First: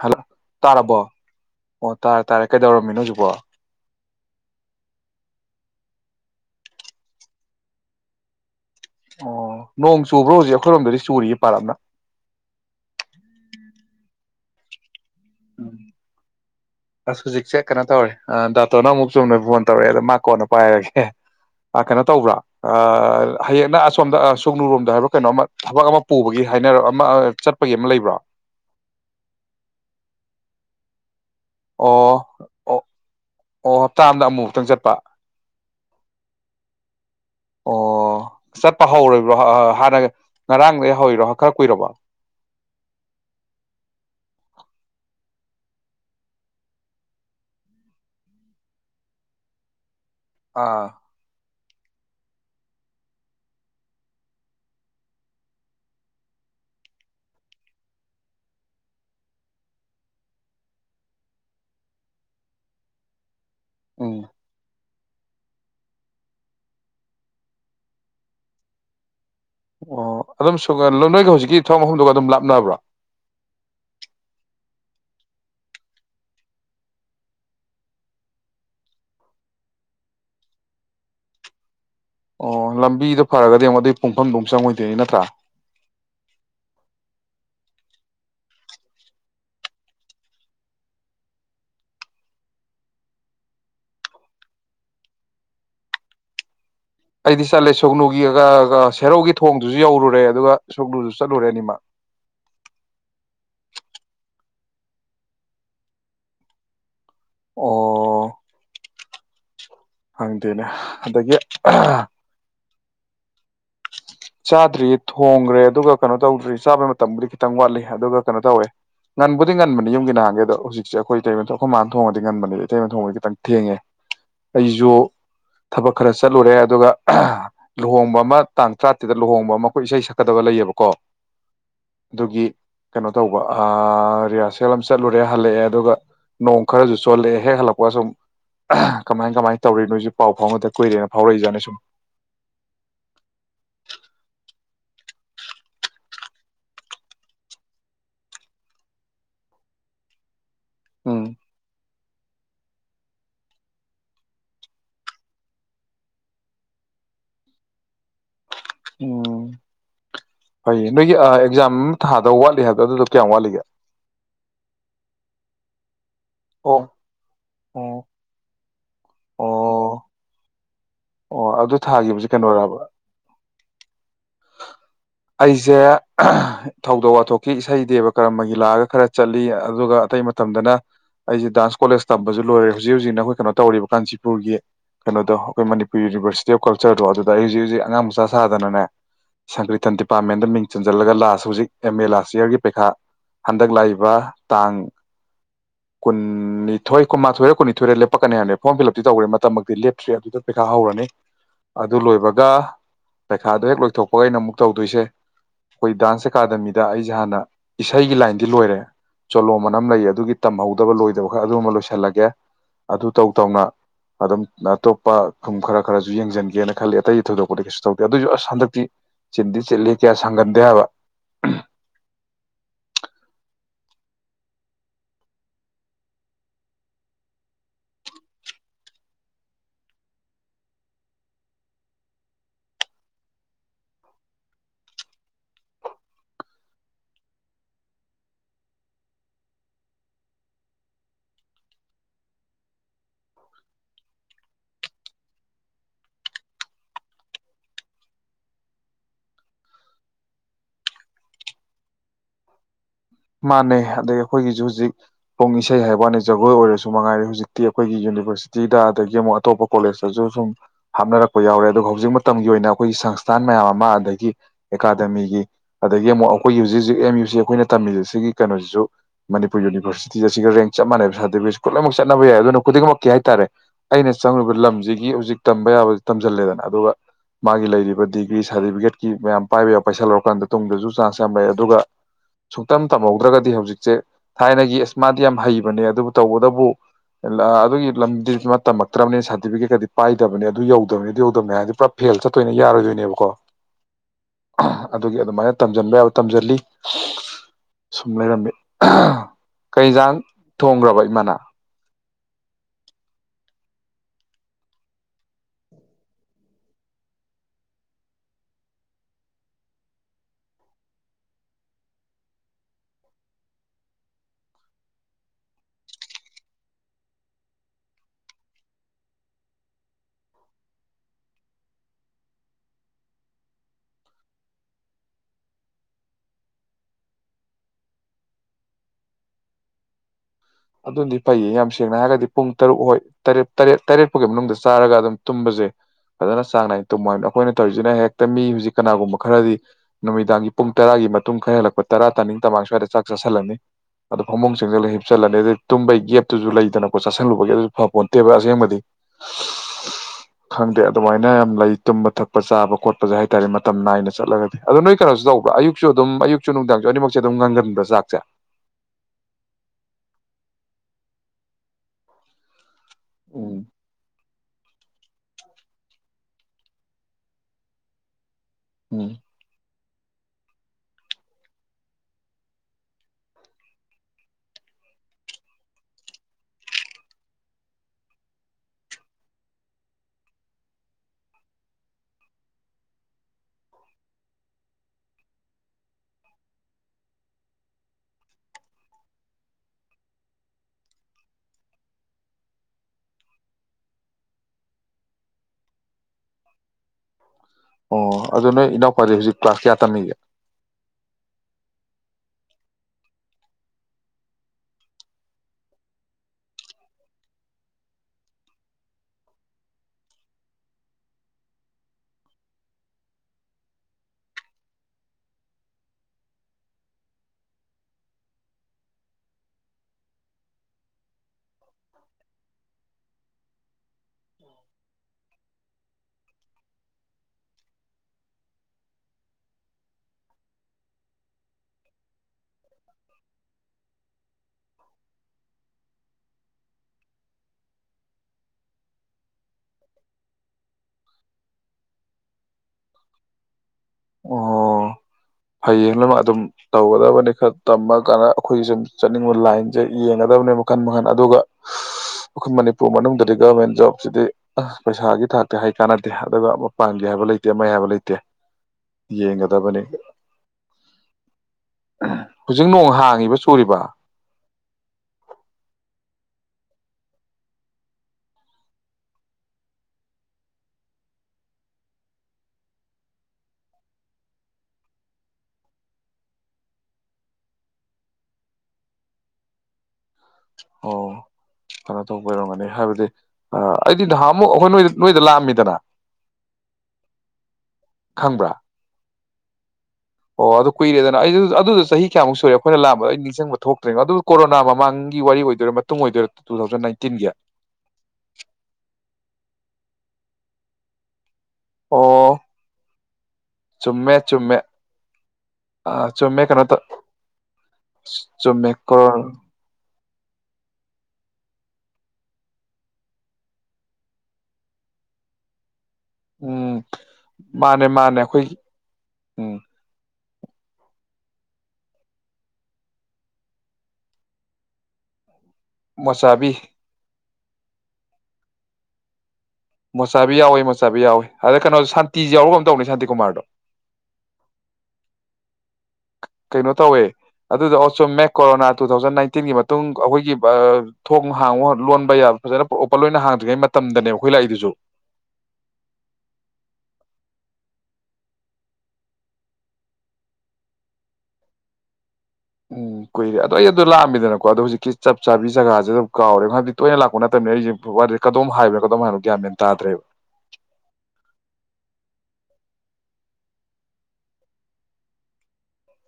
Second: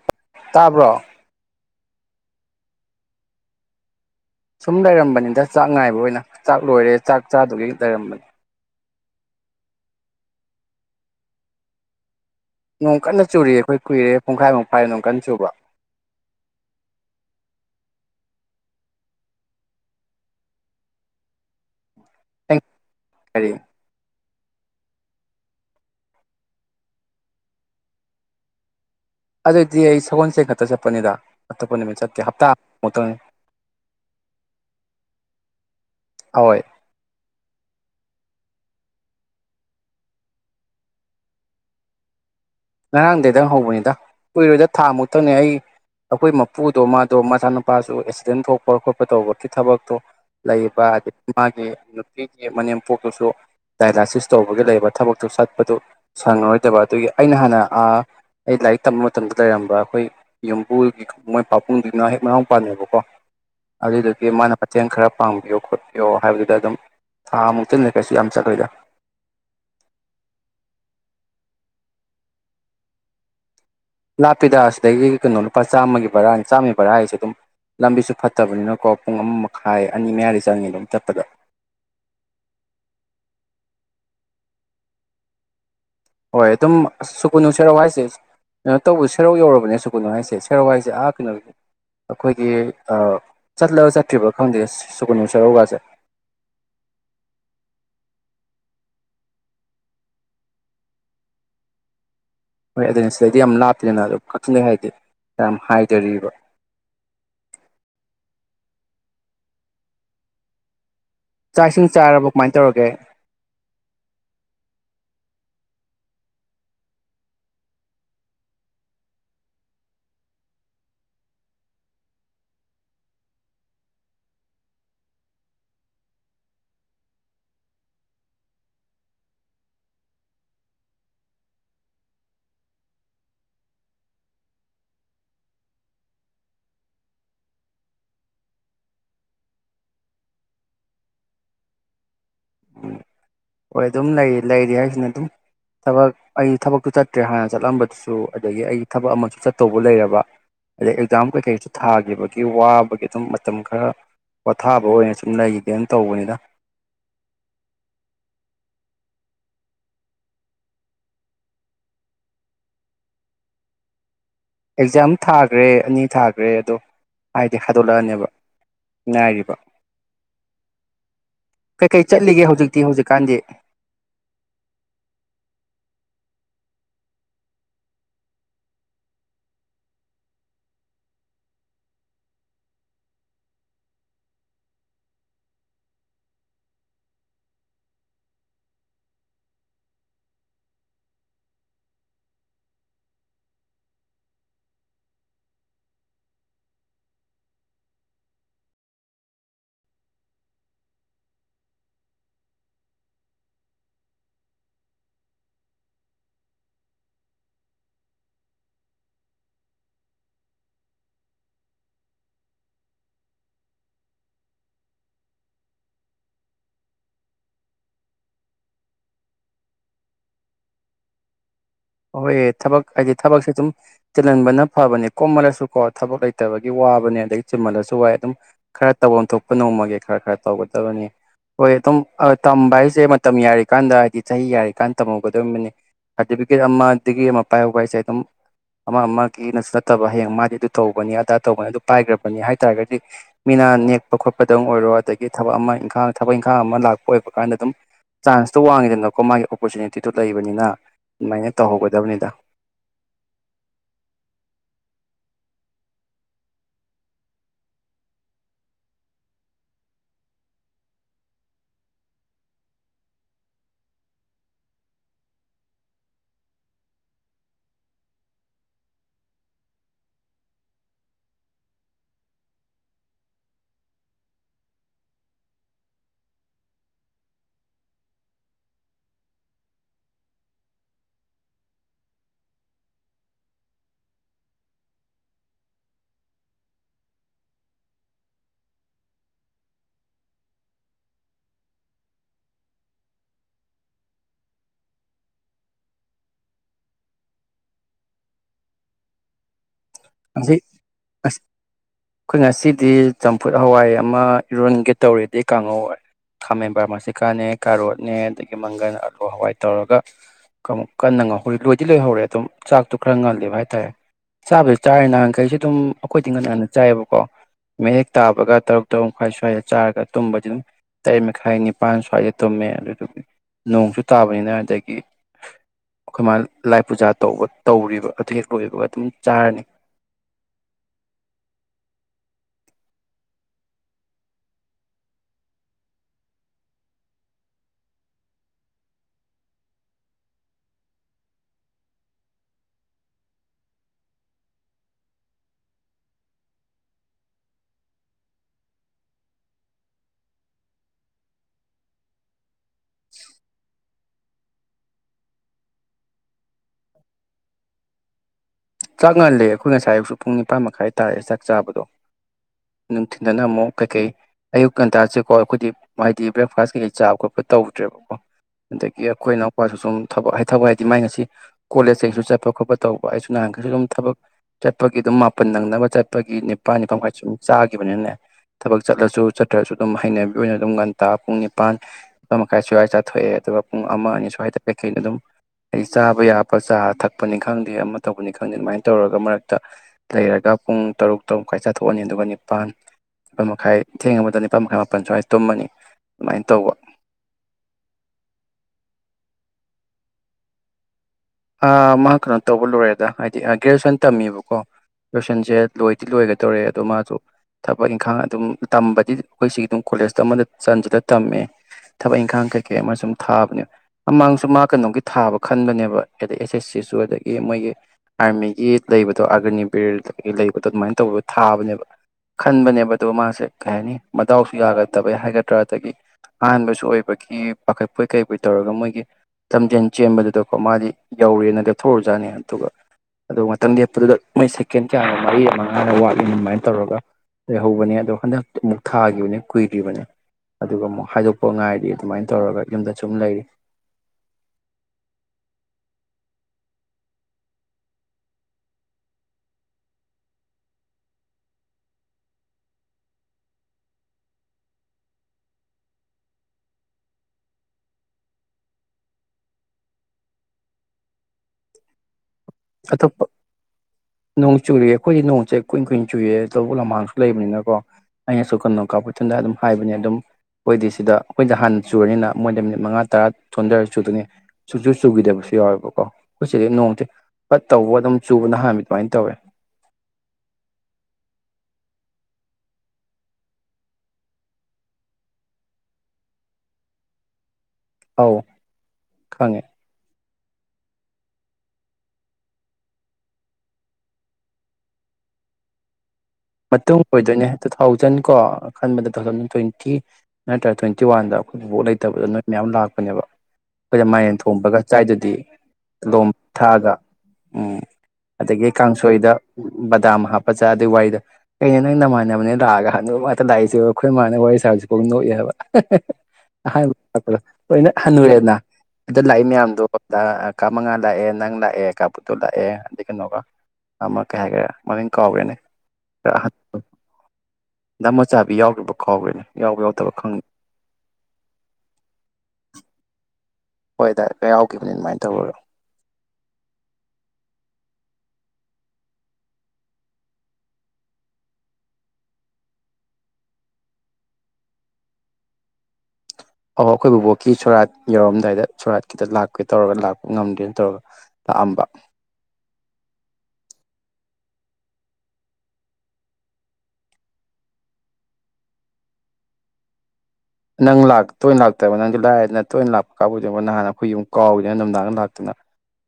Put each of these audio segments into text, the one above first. hello ꯇꯥꯕ꯭ꯔꯣ ꯇꯥꯔꯕꯣ ꯑꯣ ꯇꯥꯔꯦ ꯇꯥꯔꯦ ꯀꯩꯗꯧꯔꯝꯃꯤꯅꯣ ꯍꯧꯖꯤꯛꯄꯨ ꯁꯨꯝ ꯂꯩꯔꯝꯕꯅꯤꯗ ꯆꯥꯛ ꯉꯥꯏꯕ ꯑꯣꯏꯅ ꯆꯥꯛ ꯂꯣꯏꯔꯦ ꯆꯥꯛ ꯆꯥꯗꯨꯒꯤ ꯂꯩꯔꯝꯕꯅꯤ ꯑꯣ ꯅꯣꯡ ꯆꯨꯕ꯭ꯔꯣ ꯍꯧꯖꯤꯛ ꯑꯩꯈꯣꯏꯔꯣꯝꯗꯗꯤ ꯆꯨꯔꯤꯌꯦ ꯄꯥꯔꯞꯅ ꯅꯣꯡ ꯀꯟꯅ ꯆꯨꯔꯤ ꯑꯩꯈꯣꯏ ꯀꯨꯏꯔꯦ ꯄꯨꯡꯈꯥꯏꯃꯨꯡ ꯐꯥꯏ ꯑꯁ ꯍꯧꯖꯤꯛꯁꯦ ꯀꯅꯣ ꯇꯧꯔꯦ ꯑꯥ ꯗꯥꯇꯣꯅ ꯑꯃꯨꯛ ꯆꯨꯝꯅꯩ ꯐꯣꯟ ꯇꯧꯔꯛꯑꯦꯗꯣ ꯃꯥ ꯀꯣꯟꯅ ꯄꯥꯏꯔꯒꯦ ꯃꯥ ꯀꯩꯅꯣ ꯇꯧꯕ꯭ꯔꯥ ꯑꯩ ꯑꯥ ꯍꯥꯏꯔꯤ ꯍꯌꯦꯡ ꯑꯁꯣꯝꯗ ꯑꯥ ꯁꯨꯡꯅꯨꯔꯣꯝꯗ ꯍꯥꯏꯕ ꯀꯩꯅꯣ ꯑꯃ ꯊꯕꯛ ꯑꯃ ꯄꯨꯕꯒꯤ ꯍꯥꯏꯅꯔ ꯑꯃ ꯆꯠꯄꯒꯤ ꯑꯃ ꯂꯩꯕ꯭ꯔꯣ ꯑꯗꯨꯏꯗꯤ ꯑꯩ ꯁꯒꯣꯟꯁꯦꯟ ꯈꯛꯇ ꯆꯠꯄꯅꯤꯗ ꯑꯇꯣꯞꯄ ꯅꯨꯃꯤꯠ ꯑꯣ ꯆꯠꯇꯦ ꯑꯣ ꯍꯞꯇꯥꯃꯨꯛꯇꯪꯅꯤ ꯑꯣ ꯍꯞꯇꯥ ꯑꯃꯨꯛ ꯃꯨꯛꯇꯪ ꯆꯠꯄ ꯑꯌꯣꯏ ꯑꯣ ꯆꯠꯄ ꯍꯧꯔꯤꯕ꯭ꯔꯣ ꯍꯥꯟꯅ ꯉꯔꯥꯡꯗꯩ ꯍꯧꯌꯤꯔꯣ ꯈꯔ ꯀꯨꯏꯔꯕꯣ ꯉꯔꯥꯡꯗꯩꯗꯪ ꯍꯧꯕꯅꯤꯗ ꯀꯨꯏꯔꯣꯏꯗ ꯊꯥ ꯃꯨꯛꯇꯪꯅꯦ ꯑꯩ ꯑꯩꯈꯣꯏ ꯃꯄꯨꯗꯣ ꯃꯥꯗꯣ ꯃꯆꯥꯅꯨꯄꯥꯁꯨ ꯑꯦꯛꯁꯤꯗꯦꯟ ꯊꯣꯛꯄ ꯈꯣꯠꯄ ꯇꯧꯕꯒꯤ ꯊꯕꯛꯇꯣ ꯂꯩꯌꯦ ꯑꯥ ꯄꯗꯤ ꯃꯥ ꯗꯤ ꯅꯨꯄꯤꯒꯤ ꯃꯅꯦꯝꯄꯣꯛꯇꯨꯁꯨ ꯗꯥꯏꯂꯥꯏꯁꯤꯁ ꯇꯧꯕꯒꯤ ꯂꯩꯕ ꯊꯕꯛꯇꯨ ꯆꯠꯄꯗꯨ ꯁꯪꯉꯔꯣꯏꯗꯕ ꯑꯗꯨꯒꯤ ꯑꯩꯅ ꯍꯥꯟꯅ ꯑꯥ ꯑꯩ ꯂꯥꯏꯔꯤꯛ ꯇꯝꯕ ꯃꯇꯝꯗꯨꯗ ꯂꯩꯔꯝꯕ ꯑꯩꯈꯣꯏ ꯌꯨꯝꯕꯨꯒꯤ ꯃꯣꯏ ꯄꯥꯕꯨꯡꯗꯨꯒꯤ ꯍꯦꯛ ꯃꯅꯥꯎ ꯄꯥꯅꯦꯕꯀꯣ ꯎꯝ ꯑꯗꯨꯗꯨꯒꯤ ꯃꯥꯅ ꯄ ꯃꯇꯦꯡ ꯈꯔ ꯄꯥꯡꯕꯤꯌꯣ ꯈꯣꯠꯄꯤꯌꯣ ꯍꯥꯏꯕꯗꯨꯗ ꯑꯗꯨꯝ ꯊꯥ ꯑꯃꯨꯛꯇꯪꯅꯤ ꯀꯩꯁꯨ ꯌꯥꯝ ꯆꯠꯂꯣꯏꯗ ꯑꯣ ꯑꯗꯨꯝ ꯁꯨꯒꯠꯂꯣ ꯅꯣꯏꯒ ꯍꯧꯖꯤꯛꯀꯤ ꯊꯣꯡ ꯃꯐꯝꯗꯨꯒ ꯑꯗꯨꯝ ꯂꯥꯞꯅꯕ꯭ꯔꯣ ꯂꯥꯞꯄꯤꯗ ꯑꯁꯤꯗꯒꯤ ꯀꯩꯅꯣ ꯂꯨꯄꯥ ꯆꯥꯝꯃꯒꯤ ꯕꯔꯥꯅꯤ ꯆꯥꯝꯃꯩ ꯕꯔꯥ ꯍꯥꯏꯁꯦ ꯑꯗꯨꯝ ꯂꯝꯕꯤꯁꯨ ꯐꯠꯇꯕꯅꯤꯅꯀꯣ ꯄꯨꯡ ꯑꯃ ꯃꯈꯥꯏ ꯑꯅꯤ ꯃꯌꯥꯗꯤ ꯆꯪꯉꯦ ꯑꯗꯨꯝ ꯆꯠꯄꯗ ꯑꯣ ꯂꯝꯕꯤꯗ ꯐꯔꯒꯗꯤ ꯑꯃꯨꯛ ꯑꯗꯨꯏ ꯄꯨꯡꯐꯝꯗꯣ ꯑꯃꯨꯛ ꯆꯪꯉꯣꯏꯗꯣꯏꯅꯤ ꯅꯠꯇ꯭ꯔꯥ ꯍꯣꯏ ꯑꯗꯨꯝ ꯁꯨꯀꯨꯅꯨ ꯁꯦꯔꯧ ꯍꯥꯏꯁꯦ ꯀꯩꯅꯣ ꯇꯧꯕ ꯁꯦꯔꯧ ꯌꯧꯔꯕꯅꯦ ꯁꯨꯀꯨꯅꯨ ꯍꯥꯏꯁꯦ ꯁꯦꯔꯧ ꯍꯥꯏꯁꯦ ꯑꯥ ꯀꯩꯅꯣꯒꯤ ꯑꯩꯈꯣꯏꯒꯤ ꯆꯠꯂꯒ ꯆꯠꯇ꯭ꯔꯤꯕ ꯈꯪꯗꯦ ꯁꯨꯀꯨꯅꯨ ꯁꯦꯔꯧꯒꯁꯦ ꯑꯩꯗꯤ ꯆꯠꯂꯦ ꯁꯨꯒꯅꯨꯒꯤ ꯒꯒꯥ ꯁꯦꯔꯧꯒꯤ ꯊꯣꯡꯗꯨꯁꯨ ꯌꯧꯔꯨꯔꯦ ꯑꯗꯨꯒ ꯁꯨꯒꯅꯨꯗꯁꯨ ꯆꯠꯂꯨꯔꯦ ꯑꯅꯤꯃꯛ ꯍꯣꯏ ꯑꯗꯨꯍꯦꯟ ꯁꯤꯗꯩꯗꯤ ꯌꯥꯝ ꯂꯥꯞꯇꯔꯦꯅ ꯑꯗꯨ ꯀꯛꯆꯤꯡꯗꯩ ꯍꯥꯏꯗꯤ ꯃꯌꯥꯝ ꯍꯥꯏꯗꯔꯤꯕ ꯑꯣ ꯍꯪꯗꯦꯅꯦ ꯆꯥꯛ ꯏꯁꯤꯡ ꯆꯥꯔꯕ ꯀꯃꯥꯏꯅ ꯇꯧꯔꯒꯦ ꯆꯥꯗ꯭ꯔꯤ ꯊꯣꯡꯈ꯭ꯔꯦ ꯑꯗꯨꯒ ꯀꯩꯅꯣ ꯇꯧꯗ꯭ꯔꯤ ꯆꯥꯕꯩ ꯃꯇꯝꯕꯨꯗꯤ ꯈꯤꯇꯪ ꯋꯥꯠꯂꯤ ꯑꯗꯨꯒ ꯀꯩꯅꯣ ꯇꯧꯋꯦ ꯉꯟꯕꯨꯗꯤ ꯉꯟꯕꯅꯤ ꯌꯨꯝꯒꯤ ꯅꯍꯥꯟꯒꯦ ꯑꯗꯣ ꯍꯧꯖꯤꯛꯁꯦ ꯑꯩꯈꯣꯏ ꯏꯇꯩ ꯃꯣꯡ ꯑꯩꯈꯣꯏ ꯃꯥꯟ ꯊꯣꯡꯉꯗꯤ ꯉꯟꯕꯅꯤ ꯏꯇꯩꯃ ꯊꯣꯡꯗꯤ ꯈꯤꯇꯪ ꯊꯦꯡꯉꯦ ꯑꯩꯁꯨ ꯊꯕꯛ ꯈꯔ ꯆꯠꯂꯨꯔꯦ ꯑꯗꯨꯒ ꯂꯨꯍꯣꯡꯕ ꯑꯃ ꯇꯥꯡ ꯇꯥꯔꯇꯦꯇ ꯂꯨꯍꯣꯡꯕ ꯑꯃ ꯃꯈꯣꯏ ꯏꯁꯩ ꯁꯛꯀꯗꯕ ꯂꯩꯌꯦꯕꯀꯣ ꯑꯗꯨꯒꯤ ꯀꯦꯅꯣ ꯇꯧꯕ ꯑ ꯔꯤꯍꯔꯁꯦꯜ ꯑꯃ ꯆꯠꯂꯨꯔꯦ ꯍꯜꯂꯛꯑꯦ ꯑꯗꯨꯒ ꯅꯣꯡ ꯈꯔꯁꯨ ꯆꯣꯜꯂꯦ ꯍꯦꯛ ꯍꯜꯂꯛꯄꯒ ꯁꯨꯝ ꯀꯃꯥꯏ ꯀꯃꯥꯏꯅ ꯇꯧꯔꯤ ꯅꯣꯏꯁꯨ ꯄꯥꯎ ꯐꯥꯎꯅꯗ ꯀꯨꯏꯔꯦꯅ ꯐꯥꯎꯔꯛꯏꯖꯥꯠꯅꯦ ꯁꯨꯝ ꯍꯣꯏ ꯑꯗꯨꯝ ꯂꯩ ꯂꯩꯔꯤ ꯍꯥꯏꯁꯤꯅ ꯑꯗꯨꯝ ꯊꯕꯛ ꯑꯩ ꯊꯕꯛꯇꯨ ꯆꯠꯇ꯭ꯔꯦ ꯍꯥꯟꯅ ꯆꯠꯂꯝꯕꯗꯨꯁꯨ ꯑꯗꯒꯤ ꯑꯩꯒꯤ ꯊꯕꯛ ꯑꯃꯁꯨ ꯆꯠꯇꯧꯕ ꯂꯩꯔꯕ ꯑꯗꯩ ꯎꯝ ꯑꯦꯛꯖꯥꯝ ꯀꯩ ꯀꯩꯁꯨ ꯊꯥ ꯅꯤꯕꯒꯤ ꯋꯥꯕꯒꯤ ꯑꯗꯨꯝ ꯃꯇꯝ ꯈꯔ ꯄꯣꯊꯥꯕ ꯑꯣꯏꯅ ꯁꯨꯝ ꯂꯩꯒꯦꯅ ꯇꯧꯕꯅꯤꯗ ꯎꯝ ꯐꯩ ꯅꯣꯏꯒꯤ ꯑ ꯑꯦꯛꯖꯥꯝ ꯊꯥꯗꯕ ꯋꯥꯠꯂꯤ ꯍꯥꯏꯕꯗꯣ ꯑꯗꯨꯗꯣ ꯀꯌꯥꯝ ꯋꯥꯠꯂꯤꯒꯦ ꯑꯦꯛꯖꯥꯝ ꯊꯥꯈ꯭ꯔꯦ ꯑꯅꯤ ꯊꯥꯈ꯭ꯔꯦ ꯑꯗꯣ ꯑꯣ ꯍꯥꯏꯗꯤ ꯑꯣ ꯍꯥꯏꯗꯣꯛꯂꯛꯑꯅꯦꯕ ꯉꯥꯏꯔꯤꯕ ꯑꯣ ꯑꯣ ꯑꯗꯨ ꯀꯩꯀꯩ ꯊꯥꯈꯤꯕꯁꯦ ꯆꯠꯂꯤꯒꯦ ꯀꯩꯅꯣꯔꯕ ꯍꯧꯖꯤꯛꯇꯤ ꯍꯧꯖꯤꯛꯀꯥꯟꯗꯤ ꯑꯩꯁꯦ ꯊꯧꯗꯣꯛ ꯋꯥꯊꯣꯛꯀꯤ ꯏꯁꯩ ꯗꯦꯕ ꯀꯔꯝꯕꯒꯤ ꯂꯥꯛꯑꯒ ꯈꯔ ꯆꯠꯂꯤ ꯑꯗꯨꯒ ꯑꯇꯩ ꯃꯇꯝꯗꯅ ꯑꯩꯁꯦ ꯗꯥꯟꯁ ꯀꯣꯂꯦꯖ ꯇꯝꯕꯁꯨ ꯂꯣꯏꯔꯦ ꯍꯧꯖꯤꯛ ꯍꯧꯖꯤꯛꯅ ꯑꯩꯈꯣꯏ ꯀꯩꯅꯣ ꯇꯧꯔꯤꯕ ꯀꯥꯟꯆꯤꯄꯨꯔꯒꯤ ꯀꯩꯅꯣꯗꯣ ꯑꯩꯈꯣꯏ ꯃꯅꯤꯄꯨꯔ ꯌꯨꯅꯤꯚꯔꯁꯤꯇꯤ ꯑꯣꯐ ꯀꯜꯆꯔꯗꯣ ꯑꯗꯨꯗ ꯑꯩ ꯍꯧꯖꯤꯛ ꯍꯧꯖꯤꯛ ꯑꯉꯥꯡ ꯃꯆꯥ ꯁꯥꯗꯅꯅꯦ ꯁꯪꯀ꯭ꯔꯤꯇꯟꯇꯤ ꯗꯤꯄꯥꯔꯠꯃꯦꯟꯗ ꯃꯤꯡ ꯆꯟꯖꯜꯂꯒ ꯂꯥꯁ ꯍꯧꯖꯤꯛ ꯑꯦꯝ ꯑꯦ ꯂꯥꯁ ꯌꯦꯔꯒꯤ ꯄꯩꯈꯥ ꯍꯟꯗꯛ ꯂꯥꯛꯏꯕ ꯇꯥꯡ ꯀꯨꯟꯅꯤꯊꯣꯏ ꯀꯨꯟꯃꯥꯊꯣꯏꯔ ꯀꯨꯟꯅꯤꯊꯣꯏ ꯂꯦꯞꯄꯛꯀꯅꯤ ꯍꯥꯏꯕꯅꯦ ꯐꯣꯔꯝ ꯐꯤꯜ ꯑꯞꯇꯤ ꯇꯧꯈ꯭ꯔꯦ ꯃꯇꯝꯃꯛꯇꯤ ꯂꯦꯞꯇ꯭ꯔꯤ ꯑꯗꯨꯗ ꯄꯩꯈꯥ ꯍꯧꯔꯅꯤ ꯑꯗꯨ ꯂꯣꯏꯕꯒ ꯄꯩꯈꯥꯗ ꯍꯦꯛ ꯂꯣꯏꯊꯣꯛꯄꯒꯩꯅ ꯑꯃꯨꯛ ꯇꯧ ꯗꯨꯏꯁꯦ ꯑꯩꯈꯣꯏ ꯗꯥꯟꯁ ꯑꯦꯀꯥꯗꯃꯤꯗ ꯑꯩꯁꯦ ꯍꯥꯟꯅ ꯏꯁꯩꯒꯤ ꯂꯥꯏꯟꯗꯤ ꯂꯣꯏꯔꯦ ꯆꯣꯂꯣ ꯃꯅꯝ ꯂꯩ ꯑꯗꯨꯒꯤ ꯇꯝꯍꯧꯗꯕ ꯂꯣꯏꯗꯕ ꯈꯔ ꯑꯗꯨꯃ ꯂꯣꯏꯁꯤꯜꯂꯒꯦ ꯑꯗꯨ ꯇꯧ ꯇꯧꯅ ꯑꯗꯨꯝ ꯅꯇꯣꯞꯄ ꯊꯨꯝ ꯈꯔ ꯈꯔꯁꯨ ꯌꯦꯡꯁꯤꯟꯒꯦꯅ ꯈꯜꯂꯤ ꯑꯇꯩ ꯊꯣꯏꯗꯣꯛꯄꯗꯤ ꯀꯩꯁꯨ ꯇꯧꯗꯦ ꯑꯗꯨꯑꯣꯏꯁꯨ ꯑꯁ ꯍꯟꯗꯛꯇꯤ ꯆꯤꯟꯗꯤ ꯆꯤꯂꯤ ꯀꯌꯥ ꯁꯪꯒꯟꯗꯦ ꯍꯥꯏꯕ ꯍꯣꯏ ꯊꯕꯛ ꯍꯥꯏꯗꯤ ꯊꯕꯛꯁꯦ ꯑꯗꯨꯝ ꯆꯤꯜꯍꯟꯕꯅ ꯐꯕꯅꯦ ꯀꯣꯝꯃꯜꯂꯁꯨꯀꯣ ꯊꯕꯛ ꯂꯩꯇꯕꯒꯤ ꯋꯥꯕꯅꯦ ꯑꯗꯩ ꯆꯤꯟꯃꯜꯂꯁꯨ ꯋꯥꯏ ꯑꯗꯨꯝ ꯈꯔ ꯇꯧꯐꯝ ꯊꯣꯛꯄ ꯅꯣꯡꯃꯒꯤ ꯈꯔ ꯈꯔ ꯇꯧꯒꯗꯕꯅꯤ ꯍꯣꯏ ꯑꯗꯨꯝ ꯇꯝꯕ ꯍꯥꯏꯁꯦ ꯃꯇꯝ ꯌꯥꯔꯤꯀꯥꯟꯗ ꯍꯥꯏꯗꯤ ꯆꯍꯤ ꯌꯥꯔꯤꯀꯥꯟꯗ ꯇꯝꯍꯧꯒꯗꯕꯅꯦ ꯁꯔꯇꯤꯐꯤ ꯇꯤꯀꯦꯠ ꯑꯃ ꯗꯤꯒ꯭ꯔꯤ ꯑꯃ ꯄꯥꯏꯍꯧꯕ ꯍꯥꯏꯁꯦ ꯑꯗꯨꯝ ꯑꯃ ꯑꯃꯀꯤꯅ ꯆꯠꯇꯕ ꯍꯌꯦꯡ ꯃꯥꯗꯤ ꯑꯗꯨ ꯇꯧꯕꯅꯤ ꯑꯗꯥ ꯇꯧꯕꯅꯤ ꯑꯗꯨ ꯄꯥꯏꯈ꯭ꯔꯕꯅꯤ ꯍꯥꯏ ꯇꯥꯔꯒꯗꯤ ꯃꯤꯅ ꯅꯦꯛꯄ ꯈꯣꯠꯄꯗ ꯑꯃ ꯑꯣꯏꯔꯣ ꯑꯗꯩꯒꯤ ꯊꯕꯛ ꯑꯃ ꯏꯪꯈꯥꯡ ꯊꯕꯛ ꯏꯪꯈꯥꯡ ꯑꯃ ꯂꯥꯛꯄ ꯑꯣꯏꯕ ꯀꯥꯟꯗ ꯑꯗꯨꯝ ꯆꯥꯟꯁꯇꯣ ꯋꯥꯡꯢꯅꯀꯣ ꯃꯥꯒꯤ ꯑꯣꯄꯣꯔꯆꯨꯅꯤꯇꯤꯗꯨꯣ ꯂꯩꯕꯅꯤꯅ ꯑꯗꯨꯃꯥꯏꯅ ꯇꯧꯍꯧꯒꯗꯕꯅꯤꯗ ꯃꯥꯟꯅꯩ ꯍꯥꯢꯗꯤ ꯑꯩꯈꯣꯏꯒꯤꯁꯨ ꯍꯧꯖꯤꯛ ꯉꯄꯨꯡ ꯏꯁꯩ ꯍꯥꯏꯕ ꯋꯥꯅꯤ ꯖꯒꯣꯏ ꯑꯣꯏꯔꯁꯨ ꯃꯉꯥꯏꯔꯦ ꯍꯧꯖꯤꯛꯇꯤ ꯑꯩꯈꯣꯏꯒꯤ ꯌꯨꯅꯤꯕꯔꯁꯤꯇꯤꯗ ꯑꯗꯒꯤ ꯑꯃꯨꯛ ꯑꯇꯣꯞꯄ ꯀꯣꯂꯦꯁꯇꯁꯨ ꯁꯨꯝ ꯍꯥꯞꯅꯔꯛꯄ ꯌꯥꯎꯔꯦ ꯑꯗꯨꯒ ꯍꯧꯖꯤꯛ ꯃꯇꯝꯒꯤ ꯑꯣꯏꯅ ꯑꯩꯈꯣꯏꯒꯤ ꯁꯪꯁꯊꯥꯟ ꯃꯌꯥꯝ ꯑꯃ ꯑꯗꯒꯤ ꯑꯦꯀꯥꯗꯃꯤꯒꯤ ꯑꯗꯒꯤ ꯑꯃꯨꯛ ꯑꯩꯈꯣꯏꯒꯤ ꯍꯧꯖꯤꯛ ꯍꯧꯖꯤꯛ ꯑꯦꯝ ꯌꯨ ꯁꯤ ꯑꯩꯈꯣꯏꯅ ꯇꯝꯃꯤꯔꯤꯁꯦ ꯁꯤꯒꯤ ꯀꯩꯅꯣꯁꯤꯁꯨ ꯃꯅꯤꯄꯨꯔ ꯌꯨꯅꯤꯚꯔꯁꯤꯇꯤ ꯑꯁꯤꯒ ꯔꯦꯡ ꯆꯞ ꯃꯥꯟꯅꯩ ꯁꯥꯔꯇꯤꯐꯤꯀꯦꯠꯁꯨ ꯈꯨ ꯂꯣꯢꯅꯃꯛ ꯆꯠꯅꯕ ꯌꯥꯏ ꯑꯗꯨꯅ ꯈꯨꯗꯤꯡꯃꯛꯀꯤ ꯍꯥꯏꯇꯥꯔꯦ ꯑꯩꯅ ꯆꯪꯔꯨꯢꯕ ꯂꯝꯁꯤꯒꯤ ꯍꯧꯖꯤꯛ ꯇꯝꯕ ꯌꯥꯕ ꯇꯝꯁꯤꯜꯂꯦꯗꯅ ꯑꯗꯨꯒ ꯃꯥꯒꯤ ꯂꯩꯔꯤꯕ ꯗꯤꯒ꯭ꯔꯤ ꯁꯥꯔꯇꯤꯐꯤꯀꯦꯠꯀꯤ ꯃꯌꯥꯝ ꯄꯥꯏꯕ ꯌꯥꯕ ꯄꯩꯁꯥ ꯂꯧꯔꯀꯥꯟꯗ ꯇꯨꯡꯗꯁꯨ ꯆꯥꯟꯁ ꯌꯥꯝ ꯂꯩ ꯑꯗꯨꯒ ꯁꯨꯡꯇꯝ ꯇꯝꯍꯧꯗ꯭ꯔꯒꯗꯤ ꯍꯧꯖꯤꯛꯁꯦ ꯊꯥꯏꯅꯒꯤ ꯑꯦꯁ ꯃꯥꯗꯤ ꯌꯥꯝ ꯍꯩꯕꯅꯦ ꯑꯗꯨꯕꯨ ꯇꯧꯒꯨꯗꯕꯨ ꯑ ꯑꯗꯨꯒꯤ ꯂꯝꯗꯤ ꯃꯥ ꯇꯝꯃꯛꯇ꯭ꯔꯕꯅꯤ ꯁꯥꯔꯇꯤꯐꯤꯀꯦꯠꯀꯗꯤ ꯄꯥꯏꯗꯕꯅꯦ ꯑꯗꯨ ꯌꯧꯗꯕꯅꯤ ꯑꯗꯨ ꯌꯧꯗꯕꯅꯤ ꯍꯥꯏꯗꯤ ꯄꯨꯔꯥ ꯐꯦꯜ ꯆꯠꯇꯣꯏꯅ ꯌꯥꯔꯣꯏꯗꯣꯏꯅꯦꯕꯀꯣ ꯑꯗꯨꯒꯤ ꯑꯗꯨꯃꯥꯏꯅ ꯇꯝꯁꯤꯟꯕ ꯌꯥꯕ ꯇꯝꯁꯤꯜꯂꯤ ꯁꯨꯝ ꯂꯩꯔꯝꯃꯦ ꯀꯩꯖꯥꯡ ꯉꯁꯤ ꯊꯣꯡꯈ꯭ꯔꯕ ꯏꯃꯥꯅ ꯑꯁ ꯑꯩꯈꯣꯏ ꯉꯁꯤꯗꯤ ꯆꯝꯐꯨꯠ ꯍꯋꯥꯏ ꯑꯃ ꯏꯔꯣꯟꯒꯦ ꯇꯧꯔꯤꯗꯤ ꯀꯥꯡꯍꯧ ꯈꯥꯃꯦꯟꯕ ꯃꯁꯤꯀꯥꯅꯦ ꯀꯥꯔꯣꯠꯅꯦ ꯑꯗꯒꯤ ꯃꯪꯒꯟ ꯑꯥꯂꯨ ꯍꯋꯥꯏ ꯇꯧꯔꯒ ꯀꯡ ꯀꯟꯅ ꯉꯍꯧꯔꯤ ꯂꯣꯏꯗꯤ ꯂꯣꯏꯍꯧꯔꯦ ꯑꯗꯨꯝ ꯆꯥꯛꯇꯣ ꯈꯔ ꯉꯜꯂꯤꯕ ꯍꯥꯏꯇꯥꯔꯦ ꯆꯥꯕꯨꯗꯤ ꯆꯥꯔ ꯅꯍꯥꯟꯈꯩꯁꯨ ꯑꯗꯨꯝ ꯑꯩꯈꯣꯏꯗꯤ ꯉꯟꯅ ꯉꯟꯅ ꯆꯥꯏꯑꯦꯕꯀꯣ ꯃꯦ ꯍꯦꯛ ꯇꯥꯕꯒ ꯇꯔꯨꯛ ꯇꯔꯨꯛ ꯃꯈꯥꯏ ꯁ꯭ꯋꯥꯏꯗ ꯆꯥꯔꯒ ꯇꯨꯝꯕꯗꯤ ꯑꯗꯨꯝ ꯇꯔꯦꯠ ꯃꯈꯥꯏ ꯅꯤꯄꯥꯟ ꯁ꯭ꯋꯥꯏꯗ ꯇꯨꯝꯃꯦ ꯑꯗꯨꯗꯨꯒꯤ ꯅꯣꯡꯁꯨ ꯇꯥꯕꯅꯤꯅ ꯑꯗꯒꯤ ꯑꯩꯈꯣꯏ ꯃꯥ ꯂꯥꯏ ꯄꯨꯖꯥ ꯇꯧꯕ ꯇꯧꯔꯤꯕ ꯑꯗꯨ ꯍꯦꯛ ꯂꯣꯏꯕꯒ ꯑꯗꯨꯝ ꯆꯥꯔꯅꯤ ꯑꯗꯨꯗꯤ ꯐꯩꯌꯦ ꯌꯥꯝ ꯁꯦꯡꯅ ꯍꯥꯏꯔꯒꯗꯤ ꯄꯨꯡ ꯇꯔꯨꯛ ꯍꯣꯏ ꯇꯔꯦꯠ ꯇꯔꯦꯠ ꯇꯔꯦꯠ ꯐꯥꯎꯒꯤ ꯃꯅꯨꯡꯗ ꯆꯥꯔꯒ ꯑꯗꯨꯝ ꯇꯨꯝꯕꯁꯦ ꯐꯖꯅ ꯆꯥꯡ ꯅꯥꯏ ꯇꯨꯝꯃꯣꯏ ꯍꯥꯏꯕꯅ ꯑꯩꯈꯣꯏꯅ ꯇꯧꯔꯤꯁꯤꯅ ꯍꯦꯛꯇ ꯃꯤ ꯍꯧꯖꯤꯛ ꯀꯅꯥꯒꯨꯝꯕ ꯈꯔꯗꯤ ꯅꯨꯃꯤꯗꯥꯡꯒꯤ ꯄꯨꯡ ꯇꯔꯥꯒꯤ ꯃꯇꯨꯡ ꯈꯔ ꯍꯦꯜꯂꯛꯄ ꯇꯔꯥ ꯇꯥꯅꯤꯡ ꯇꯃꯥꯡ ꯁ꯭ꯋꯥꯏꯗ ꯆꯥꯛ ꯆꯥꯁꯤꯜꯂꯅꯤ ꯑꯗꯨꯗꯣ ꯐꯃꯨꯡ ꯆꯪꯁꯤꯜꯂ ꯍꯤꯞꯆꯜꯂꯅꯤ ꯑꯗꯨ ꯇꯨꯝꯕꯒꯤ ꯒꯦꯞꯇꯨꯁꯨ ꯂꯩꯗꯅꯀꯣ ꯆꯥꯁꯤꯜꯂꯨꯕꯒꯤ ꯑꯗꯨꯁꯨ ꯐꯄꯣꯟꯠꯇꯦꯕ ꯑꯁꯦꯡꯕꯗꯤ ꯈꯪꯗꯦ ꯑꯗꯨꯃꯥꯏꯅ ꯌꯥꯝ ꯂꯩ ꯇꯨꯝꯕ ꯊꯛꯄ ꯆꯥꯕ ꯈꯣꯠꯄꯁꯦ ꯍꯥꯏ ꯇꯔꯦ ꯃꯇꯝ ꯅꯥꯏꯅ ꯆꯠꯂꯒꯗꯤ ꯑꯗꯣ ꯅꯣꯏ ꯀꯩꯅꯣꯁꯨ ꯇꯧꯕ꯭ꯔꯥ ꯑꯌꯨꯛꯁꯨ ꯑꯗꯨꯝ ꯑꯌꯨꯛꯁꯨ ꯅꯨꯡꯗꯥꯡꯁꯨ ꯑꯅꯤꯃꯛꯁꯦ ꯑꯗꯨꯝ ꯉꯪꯒꯟꯕ꯭ꯔꯥ ꯆꯥꯛꯁꯦ ꯆꯥꯛ ꯉꯜꯂꯦ ꯑꯩꯈꯣꯏ ꯉꯁꯥꯏꯨꯁꯨ ꯄꯨꯡ ꯅꯤꯄꯥꯟ ꯃꯈꯥꯏ ꯇꯥꯔꯦ ꯆꯥꯛ ꯆꯥꯕꯗꯣ ꯅꯨꯡꯊꯤꯟꯗꯅ ꯎꯝ ꯑꯃꯨꯛ ꯀꯩꯀꯩ ꯑꯌꯨꯛ ꯉꯟꯇꯥ ꯀꯣ ꯑꯩꯈꯣꯏꯗꯤ ꯍꯥꯏꯗꯤ ꯕ꯭ꯔꯦꯛꯐꯥꯁ ꯀꯩꯀꯩ ꯆꯥꯕ ꯈꯣꯠꯄ ꯇꯧꯗ꯭ꯔꯦꯕꯀꯣ ꯑꯗꯩꯒꯤ ꯎꯝ ꯑꯈꯣꯏ ꯏꯅꯥꯎꯄꯥꯁꯨ ꯁꯨꯝ ꯊꯕꯛ ꯍꯥꯏ ꯊꯕꯛ ꯍꯥꯏꯗꯤ ꯃꯥꯏ ꯑꯁꯤ ꯀꯣꯂꯦꯖꯁꯨ ꯆꯠꯄ ꯈꯣꯠꯄ ꯇꯧꯕ ꯍꯥꯏ ꯅꯍꯥꯟꯈꯩꯁꯨ ꯑꯗꯨꯝ ꯊꯕꯛ ꯆꯠꯄꯒꯤ ꯑꯗꯨꯝ ꯃꯥꯄꯟ ꯅꯪꯅꯕ ꯆꯠꯄꯒꯤ ꯅꯤꯄꯥꯜ ꯅꯤꯄꯥꯥꯟ ꯃꯈꯥꯏ ꯁꯨꯝ ꯆꯥꯈꯤꯕꯅꯤꯅꯅꯦ ꯊꯕꯛ ꯆꯠꯂꯁꯨ ꯆꯠꯇ꯭ꯔꯁꯨ ꯑꯗꯨꯝ ꯍꯩꯅꯕꯤ ꯑꯣꯏꯅ ꯑꯗꯨꯝ ꯉꯒꯟꯇꯥ ꯄꯨꯡ ꯅꯤꯄꯜ ꯅꯤꯄꯥꯥꯟ ꯃꯈꯥꯏ ꯁ꯭ꯋꯥꯏꯗ ꯆꯥꯊꯣꯛꯑꯦ ꯑꯗꯨꯒ ꯄꯨꯡ ꯑꯃ ꯑꯅꯤ ꯁ꯭ꯋꯥꯏꯗ ꯀꯩꯀꯩꯅ ꯑꯗꯨꯝ ꯍꯥꯏꯗꯤ ꯆꯥꯕ ꯌꯥꯕ ꯆꯥ ꯊꯛꯄꯅꯤ ꯈꯪꯗꯦ ꯑꯃ ꯇꯧꯕꯅꯤ ꯈꯪꯅꯤ ꯑꯗꯨꯃꯥꯏꯅ ꯇꯧꯔꯒ ꯃꯔꯛꯇ ꯂꯩꯔꯒ ꯄꯨꯡ ꯇꯔꯨꯛ ꯇꯔꯨꯛ ꯃꯈꯥꯏ ꯆꯥꯊꯣꯛꯑꯅꯤ ꯑꯗꯨꯒ ꯅꯤꯄꯥꯜ ꯅꯤꯄꯥꯜ ꯃꯈꯥꯏ ꯊꯦꯡꯉꯕꯗ ꯅꯤꯄꯥꯜ ꯃꯈꯥꯏ ꯃꯥꯄꯜ ꯁ꯭ꯋꯥꯏꯗ ꯇꯨꯝꯃꯅꯤ ꯑꯗꯨꯃꯥꯏꯅ ꯇꯧꯕ ꯑꯣ ꯑꯗꯨ ꯅꯣꯏ ꯏꯅꯥꯎ ꯄꯥꯗꯤ ꯍꯧꯖꯤꯛ ꯀ꯭ꯂꯥꯁ ꯀꯌꯥ ꯇꯃꯤꯒꯦ ꯃꯥ ꯀꯩꯅꯣ ꯇꯧꯕ ꯂꯣꯏꯔꯦꯗ ꯍꯥꯏꯗꯤ ꯒ꯭ꯔꯦꯖꯨꯋꯌꯦꯁꯟ ꯇꯝꯃꯦꯕꯀꯣ ꯒ꯭ꯔꯦꯖꯨꯋꯦꯁꯟꯁꯦ ꯂꯣꯏꯗꯤ ꯂꯣꯏꯒꯗꯧꯔꯦ ꯑꯗꯣ ꯃꯥꯁꯨ ꯊꯕꯛ ꯏꯪꯈꯥꯡ ꯑꯗꯨꯝ ꯇꯝꯕꯗꯤ ꯑꯩꯈꯣꯏ ꯁꯤꯒꯤ ꯑꯗꯨꯝ ꯀꯣꯂꯦꯖꯇ ꯑꯃꯅ ꯆꯟꯁꯤꯗ ꯇꯝꯃꯦ ꯊꯕꯛ ꯏꯪꯈꯥꯡ ꯀꯩꯀꯩ ꯑꯃ ꯁꯨꯝ ꯊꯥꯕꯅꯦ ꯑꯃꯥꯡꯁꯨ ꯃꯥ ꯀꯩꯅꯣꯝꯒꯤ ꯊꯥꯕ ꯈꯟꯕꯅꯦꯕ ꯑꯗꯩ ꯑꯦꯁ ꯑꯦꯁ ꯁꯤꯁꯨ ꯑꯗꯒꯤ ꯃꯣꯏꯒꯤ ꯑꯥꯔꯃꯤꯒꯤ ꯂꯩꯕꯗꯣ ꯑꯥꯔꯒꯅꯤ ꯕꯤꯔꯜꯒꯤ ꯂꯩꯕꯗꯣ ꯑꯗꯨꯃꯥꯏꯅ ꯇꯧꯕꯗꯣ ꯊꯥꯕꯅꯦꯕ ꯈꯟꯕꯅꯦꯕ ꯑꯗꯣ ꯃꯥꯁꯦ ꯀꯩ ꯍꯥꯏꯅꯤ ꯃꯗꯥꯎꯁꯨ ꯌꯥꯒꯗꯕꯩ ꯍꯥꯏꯒꯗ꯭ꯔꯥ ꯑꯗꯒꯤ ꯑꯍꯥꯟꯕꯁꯨ ꯑꯣꯏꯕꯒꯤ ꯄꯥꯈꯠꯄꯣꯏ ꯀꯩꯕꯣꯏ ꯇꯧꯔꯒ ꯃꯣꯏꯒꯤ ꯂꯝꯖꯦꯟ ꯆꯦꯟꯕꯗꯨꯗꯀꯣ ꯃꯥꯗꯤ ꯌꯧꯔꯦꯅ ꯂꯦꯞꯊꯣꯛꯎꯔꯖꯥꯠꯅꯦ ꯑꯗꯨꯒ ꯑꯗꯣ ꯉꯥꯛꯇꯪ ꯂꯦꯞꯄꯗꯨꯗ ꯃꯣꯏ ꯁꯦꯀꯦꯟ ꯀꯌꯥꯅꯣ ꯃꯔꯤ ꯃꯉꯥꯅ ꯋꯥꯠꯂꯦꯅ ꯑꯗꯨꯃꯥꯏꯅ ꯇꯧꯔꯒ ꯂꯩꯍꯧꯕꯅꯦ ꯑꯗꯣ ꯍꯟꯗꯛꯇ ꯑꯃꯨꯛ ꯊꯥꯈꯤꯕꯅꯤ ꯀꯨꯏ꯭ꯔꯤꯕꯅꯦ ꯑꯗꯨꯒ ꯑꯃꯨꯛ ꯍꯥꯏꯗꯣꯛꯄ ꯉꯥꯏꯔꯤ ꯑꯗꯨꯃꯥꯏꯅ ꯇꯧꯔꯒ ꯌꯨꯝꯗ ꯁꯨꯝ ꯂꯩꯔꯤ ꯑꯣ ꯐꯩꯌꯦ ꯂꯣꯏꯅꯃꯛ ꯑꯗꯨꯝ ꯇꯧꯒꯗꯕꯅꯦ ꯈꯔ ꯇꯝꯃ ꯀꯥꯟꯗ ꯑꯩꯈꯣꯏꯒꯤ ꯁꯨꯝ ꯆꯠꯅꯤꯡꯕ ꯂꯥꯏꯟꯁꯦ ꯌꯦꯡꯒꯗꯕꯅꯦ ꯃꯈꯟ ꯃꯈꯟ ꯑꯗꯨꯒ ꯑꯩꯈꯣꯏ ꯃꯅꯤꯄꯨꯔ ꯃꯅꯨꯡꯗꯗꯤ ꯒꯔꯃꯦꯟ ꯖꯣꯞꯁꯤꯗꯤ ꯄꯩꯁꯥꯒꯤ ꯊꯥꯛꯇꯤ ꯍꯥꯏ ꯀꯥꯟꯅꯗꯦ ꯑꯗꯨꯒ ꯃꯄꯥꯟꯒꯤ ꯍꯥꯏꯕ ꯂꯩꯇꯦ ꯑꯃꯒꯤ ꯍꯥꯏꯕ ꯂꯩꯇꯦ ꯌꯦꯡꯒꯗꯕꯅꯦ ꯑꯇꯣꯞꯄ ꯅꯣꯡ ꯆꯨꯔꯤꯌꯦ ꯑꯩꯈꯣꯏꯗꯤ ꯅꯣꯡꯁꯦ ꯀꯨꯏꯟ ꯀꯨꯏꯟ ꯆꯨꯏꯦ ꯂꯧꯕꯨꯛ ꯂꯝꯍꯥꯡꯁꯨ ꯂꯩꯕꯅꯤꯅꯀꯣ ꯑꯩꯅꯁꯨ ꯀꯩꯅꯣ ꯀꯥꯕꯨꯇꯣꯟꯗ ꯑꯗꯨꯝ ꯍꯥꯏꯕꯅꯤ ꯑꯗꯨꯝ ꯑꯩꯈꯣꯏꯗꯤ ꯁꯤꯗ ꯑꯩꯈꯣꯏꯗ ꯍꯥꯟꯅ ꯆꯨꯔꯅꯤꯅ ꯃꯣꯏꯗ ꯃꯤꯅꯤꯠ ꯃꯉꯥ ꯇꯔꯥ ꯆꯣꯟꯊꯔꯒ ꯆꯨꯗꯅꯤ ꯁꯨꯛꯁꯨꯨ ꯆꯨꯈꯤꯗꯕꯁꯨ ꯌꯥꯎꯋꯦꯕꯀꯣ ꯑꯩꯈꯣꯏ ꯁꯤꯗꯤ ꯅꯣꯡꯁꯦ ꯄꯠ ꯇꯧꯕ ꯑꯗꯨꯝ ꯆꯨꯕ ꯅꯍꯥꯟꯃꯤ ꯑꯗꯨꯃꯥꯏꯅ ꯇꯧꯋꯦ ꯑꯣ ꯀꯩꯅꯣ ꯇꯧꯕꯩ ꯑꯣꯏꯔꯝꯒꯅꯤ ꯍꯥꯏꯕꯗꯤ ꯑꯩꯗꯤ ꯅꯍꯥꯟꯃꯨꯛ ꯑꯩꯈꯣꯏ ꯅꯣꯏ ꯅꯣꯏꯗ ꯂꯥꯛꯑꯝꯃꯤꯗꯅ ꯑꯧ ꯈꯪꯕ꯭ꯔꯥ ꯈꯪꯉꯦ ꯑꯣ ꯑꯗꯨ ꯀꯨꯏꯔꯦꯗꯅ ꯑꯩ ꯑꯗꯨꯗ ꯆꯍꯤ ꯀꯌꯥꯃꯨꯛ ꯁꯨꯔꯦ ꯑꯩꯈꯣꯏꯅ ꯂꯥꯝꯕꯗ ꯑꯩ ꯅꯤꯡꯁꯤꯡꯕ ꯊꯣꯛꯇ꯭ꯔꯤꯕ ꯑꯗꯨ ꯀꯣꯔꯣꯅꯥ ꯃꯃꯥꯡꯒꯤ ꯋꯥꯔꯤ ꯑꯣꯏꯗꯣꯏꯔꯥ ꯃꯇꯨꯡ ꯑꯣꯏꯗꯣꯏꯔꯥ ꯇꯨ ꯊꯥꯎꯖꯟ ꯃꯇꯨꯡ ꯅꯥꯏꯟꯇꯤꯟꯒꯤ ꯑꯣꯏꯗꯣꯏꯅꯦ ꯇꯨ ꯊꯥꯎꯖꯟ ꯀꯣ ꯈꯟꯕꯗ ꯇꯨ ꯊꯥꯎꯖꯟ ꯇ꯭ꯋꯦꯟꯇꯤ ꯅꯠꯇ꯭ꯔ ꯇ꯭ꯋꯦꯟꯇꯤ ꯋꯥꯟꯗ ꯑꯩꯈꯣꯏ ꯕꯨꯕꯣꯛ ꯂꯩꯇꯕꯗ ꯑꯣ ꯅꯣꯏ ꯃꯌꯥꯝ ꯂꯥꯛꯄꯅꯦꯕ ꯑꯩꯈꯣꯏꯗ ꯆꯨꯝꯃꯦ ꯃꯥꯏꯔꯦꯟ ꯆꯨꯝꯃꯦ ꯊꯣꯡꯕꯒ ꯆꯥꯏꯗꯨꯗꯤ ꯑ ꯀꯂꯣꯝ ꯆꯨꯝꯃꯦ ꯀꯩꯅꯣ ꯇꯧ ꯊꯥꯛꯑꯒ ꯎꯝ ꯑꯗꯒꯤ ꯆꯨꯝꯃꯦ ꯀꯣꯔ ꯀꯥꯡꯁꯣꯏꯗ ꯗꯥꯝ ꯍꯥꯞꯄ ꯆꯥꯗꯦ ꯋꯥꯔꯤꯗ ꯑꯩꯅ ꯅꯪ ꯅꯃꯥꯟꯅꯕꯅꯦ ꯂꯥꯛꯑꯒ ꯍꯅꯨꯕ ꯉꯥꯛꯇ ꯂꯥꯛꯏꯁꯦ ꯑꯩꯈꯣꯏ ꯃꯥꯅ ꯋꯥꯔꯤ ꯁꯥꯁꯨ ꯍꯧꯖꯤꯛꯐꯥꯎ ꯅꯣꯛꯏ ꯍꯥꯏꯕ ꯍꯦ ꯍꯦ ꯍꯦ ꯎꯝ ꯑꯍꯟꯕꯗꯣ ꯃꯥꯅꯦ ꯂꯣꯏꯅ ꯃꯥꯅꯦ ꯍꯟꯅꯨꯔꯦꯗꯅ ꯑꯩꯈꯣꯏꯒꯤ ꯑꯗ ꯂꯥꯛꯏ ꯎꯝ ꯃꯌꯥꯝꯗꯣ ꯀꯥ ꯃꯉꯥ ꯂꯥꯛꯑꯦ ꯅꯪ ꯂꯥꯛꯑꯦ ꯀꯥꯕꯨꯠꯇꯣ ꯂꯥꯛꯑꯦ ꯑꯗꯩꯩ ꯀꯩꯅꯣꯒ ꯑꯃ ꯀꯩ ꯍꯥꯏꯒꯔꯦ ꯃꯃꯤꯡ ꯀꯥꯎꯈ꯭ꯔꯦꯅꯦ ꯃꯣꯆꯥꯕꯤ ꯗ ꯃꯣꯆꯥꯕꯤ ꯌꯥꯎꯗꯕ꯭ꯔꯣ ꯀꯥꯎꯒ꯭ꯔꯦꯅꯦ ꯃꯣꯆꯥꯕꯤ ꯌꯥꯎꯋꯦ ꯃꯣꯆꯥꯕꯤ ꯌꯥꯎꯋꯦ ꯑꯗ ꯀꯩꯅꯣ ꯁꯥꯟꯇꯤꯖꯨ ꯌꯥꯎꯕꯔ ꯀꯩꯅꯣꯝ ꯇꯧꯕꯅꯦ ꯁꯥꯟꯇꯤꯀꯨꯃꯥꯔꯗꯣ ꯍꯣꯏ ꯗꯥꯏ ꯌꯥꯎꯈꯤꯕꯅꯤ ꯑꯗꯨꯃꯥꯏꯅ ꯇꯧꯔꯒ ꯀꯩꯅꯣ ꯇꯧꯋꯦ ꯑꯗꯨꯗ ꯑꯣꯆꯨꯝꯃꯦ ꯀꯣꯔꯣꯅꯥ ꯇꯨ ꯊꯥꯎꯖꯟ ꯅꯥꯏꯟꯇꯤꯟꯒꯤ ꯃꯇꯨꯡ ꯑꯩꯈꯣꯏꯒꯤ ꯊꯣꯡ ꯍꯥꯡꯕ ꯂꯣꯟꯕ ꯌꯥꯕ ꯐꯖꯅ ꯄ꯭ꯔꯣꯄꯔ ꯂꯣꯏꯅ ꯍꯥꯡꯗ꯭ꯔꯤꯉꯩ ꯃꯇꯝꯗꯅꯦꯕ ꯑꯩꯈꯣꯏ ꯂꯥꯛꯏꯗꯨꯁꯨ ꯑꯣ ꯑꯩꯈꯣꯏ ꯕꯨꯕꯣꯛꯀꯤ ꯁꯣꯔꯥꯠ ꯌꯧꯔꯝꯗꯥꯏꯗ ꯁꯣꯔꯥꯠꯇ ꯂꯥꯛꯀꯦ ꯇꯧꯔꯒ ꯂꯥꯛꯄ ꯉꯝꯗ꯭ꯔꯦꯅ ꯇꯧꯔꯒ ꯂꯥꯛꯑꯝꯕ ꯎꯝ ꯀꯨꯏꯔꯦ ꯑꯗꯣ ꯑꯩ ꯑꯗꯨꯗꯣ ꯂꯥꯛꯑꯝꯃꯤꯗꯅꯀꯣ ꯑꯗꯣ ꯍꯧꯖꯤꯛꯀꯤ ꯆꯞ ꯆꯥꯕꯤ ꯖꯒꯥꯁꯦ ꯑꯗꯨꯝ ꯀꯥꯎꯔꯦ ꯍꯥꯏꯕꯗꯤ ꯇꯣꯏꯅ ꯂꯥꯛꯄ ꯅꯠꯇꯕꯅꯤꯅ ꯑꯩꯁꯦ ꯋꯥꯔꯤ ꯀꯗꯣꯝ ꯍꯥꯏꯕ꯭ꯔꯥ ꯀꯗꯣꯝ ꯍꯥꯏꯕꯅꯣ ꯒꯌꯥꯟ ꯃꯦꯟ ꯇꯥꯗ꯭ꯔꯦꯕ ꯅꯪ ꯂꯛ ꯇꯣꯏꯅ ꯂꯥꯛꯇꯕ ꯅꯪꯗꯤ ꯂꯥꯏꯔꯗꯅ ꯇꯣꯏꯅ ꯂꯥꯛꯄ ꯀꯥꯕꯨꯖꯦꯟ ꯅꯍꯥꯟ ꯑꯩꯈꯣꯏ ꯌꯨꯝ ꯀꯥꯎꯒꯤꯗꯅ ꯅꯨꯡꯗꯥꯡꯅ ꯂꯥꯛꯇꯅ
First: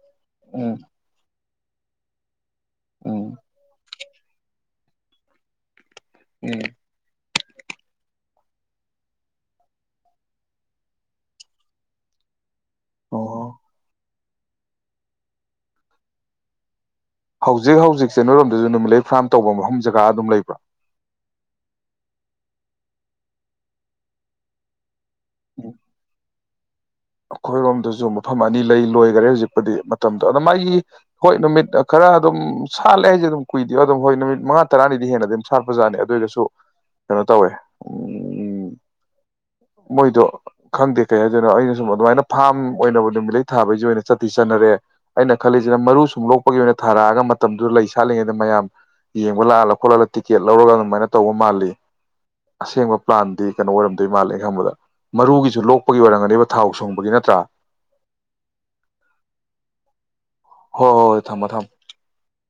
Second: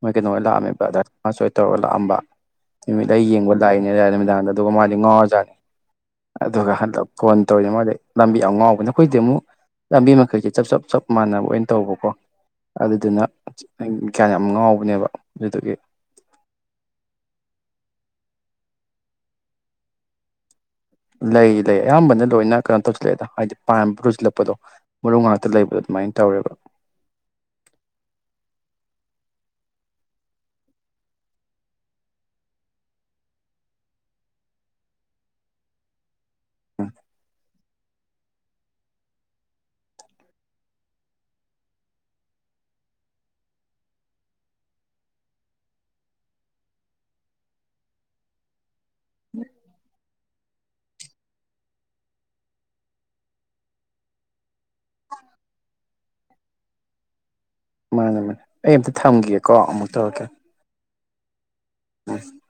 ꯃꯣꯏ ꯀꯩꯅꯣ ꯍꯣꯏ ꯎꯝ ꯂꯥꯛꯑꯝꯃꯦꯕ ꯗ ꯁꯅ ꯇꯧꯔꯒ ꯂꯛꯑꯝꯕ ꯅꯨꯃꯤꯠ ꯂꯩ ꯎꯝ ꯌꯦꯡꯕ ꯂꯥꯛꯏꯅꯦ ꯑꯗꯨꯝ ꯑꯗꯨꯗꯨꯒ ꯃꯥꯗꯤ ꯉꯥꯎꯔꯖꯥꯠꯅꯤ ꯑꯗꯨ ꯎꯝ ꯍꯟꯗꯛ ꯐꯣꯟ ꯇꯧꯔꯤꯅꯦ ꯃꯥꯗꯤ ꯂꯝꯕꯤ ꯌꯥꯝ ꯉꯥꯎꯕꯅꯦ ꯑꯩꯈꯣꯏꯗꯤ ꯑꯃꯨꯛ ꯂꯝꯕꯤ ꯃꯈꯩꯁꯦ ꯆꯞ ꯆꯞ ꯆꯞ ꯃꯥꯟꯅꯕ ꯑꯣꯏꯅ ꯇꯧꯕꯀꯣ ꯑꯗꯨꯗꯨꯅ ꯑꯣ ꯀꯤꯌꯥꯟ ꯌꯥꯝ ꯉꯥꯎꯕꯅꯦꯕ ꯑꯗꯨꯗꯨꯒꯤ ꯍꯧꯖꯤꯛ ꯍꯧꯖꯤꯛꯁꯦ ꯅꯣꯏꯔꯣꯝꯗꯁꯨ ꯅꯨꯃꯤꯠꯂꯩ ꯐꯥꯔꯝ ꯇꯧꯕ ꯃꯐꯝ ꯖꯒꯥ ꯑꯗꯨꯝ ꯂꯩꯕ꯭ꯔꯣ ꯂꯩ ꯂꯩ ꯑꯌꯥꯝꯕꯅ ꯂꯣꯏꯅ ꯀꯩꯅꯣ ꯇꯧꯁꯤꯜꯂꯛꯑꯦꯗ ꯍꯥꯏꯗꯤ ꯄꯥꯟꯕ ꯂꯣꯏꯁꯤꯜꯂꯛꯄꯗꯣ ꯃꯔꯨ ꯉꯥꯛꯇ ꯂꯩꯕꯗꯣ ꯑꯗꯨꯃꯥꯏꯅ ꯇꯧꯔꯦꯕ ꯑꯩꯈꯣꯏꯔꯣꯝꯗꯁꯨ ꯃꯐꯝ ꯑꯅꯤ ꯂꯩ ꯂꯣꯏꯈꯔꯦ ꯍꯧꯖꯤꯛꯄꯨꯗꯤ ꯃꯇꯝꯗꯣ ꯑꯗ ꯃꯥꯒꯤ ꯍꯣꯏ ꯅꯨꯃꯤꯠ ꯈꯔ ꯑꯗꯨꯝ ꯁꯥꯠꯂꯦ ꯍꯥꯏꯁꯦ ꯑꯗꯨꯝ ꯀꯨꯏꯗꯦ ꯑꯗꯨꯝ ꯍꯣꯏ ꯅꯨꯃꯤꯠ ꯃꯉꯥ ꯇꯥꯔꯥꯅꯤ ꯍꯦꯟꯅ ꯑꯗꯨꯝ ꯁꯥꯠꯄ ꯁꯥꯅꯦ ꯑꯗꯣꯁꯨ ꯎꯝ ꯀꯩꯅꯣ ꯇꯧꯑ ꯑꯝ ꯃꯣꯢꯗꯣ ꯈꯪꯗꯦ ꯀꯩꯍꯥꯏꯗꯣꯅꯣ ꯁꯨꯝ ꯑꯗꯨꯃꯥꯏꯅ ꯐꯥꯔꯝ ꯑꯣꯏꯅꯕ ꯅꯨꯃꯤꯠꯂꯩ ꯊꯥꯕꯩꯖꯨ ꯑꯣꯏꯅ ꯆꯠꯇꯤ ꯆꯠꯅꯔꯦ ꯑꯩꯅ ꯈꯜꯂꯤꯖꯤꯅ ꯃꯔꯨ ꯁꯨꯝ ꯂꯣꯛꯄꯒꯤ ꯑꯣꯏꯅ ꯊꯥꯔꯛꯑꯒ ꯃꯇꯝꯗꯨꯗ ꯂꯩ ꯁꯥꯠꯂꯤꯉꯩꯗ ꯃꯌꯥꯝ ꯌꯦꯡ ꯂꯥꯛꯂ ꯈꯣꯠꯂꯤ ꯇꯤ ꯆꯦꯠ ꯂꯧꯔꯒ ꯑꯗꯨꯃꯥꯏꯅ ꯇꯧꯕ ꯃꯥꯜꯂꯤ ꯑꯁꯦꯡꯕ ꯄ꯭ꯂꯥꯟꯗꯤ ꯀꯩꯅꯣ ꯑꯣꯏꯔꯝꯗꯣꯏ ꯃꯥꯜꯂꯦ ꯈꯪꯕꯗ ꯃꯔꯨꯒꯤꯁꯨ ꯂꯣꯛꯄꯒꯤ ꯑꯣꯏꯔꯝꯒꯅꯤꯕ ꯊꯥꯎ ꯁꯨꯡꯕꯒꯤ ꯅꯠꯇ꯭ꯔꯥ ꯃꯥꯅꯦ ꯃꯥꯅꯦ ꯑꯩ ꯑꯝꯇ ꯊꯝꯒꯒꯦꯀꯣ ꯑꯃꯨ ꯇꯧꯔꯛꯀꯦ ꯍꯣꯏ ꯍꯣꯏ ꯍꯣꯏ ꯊꯝꯃꯣ ꯊꯝꯃꯣ ꯎꯝ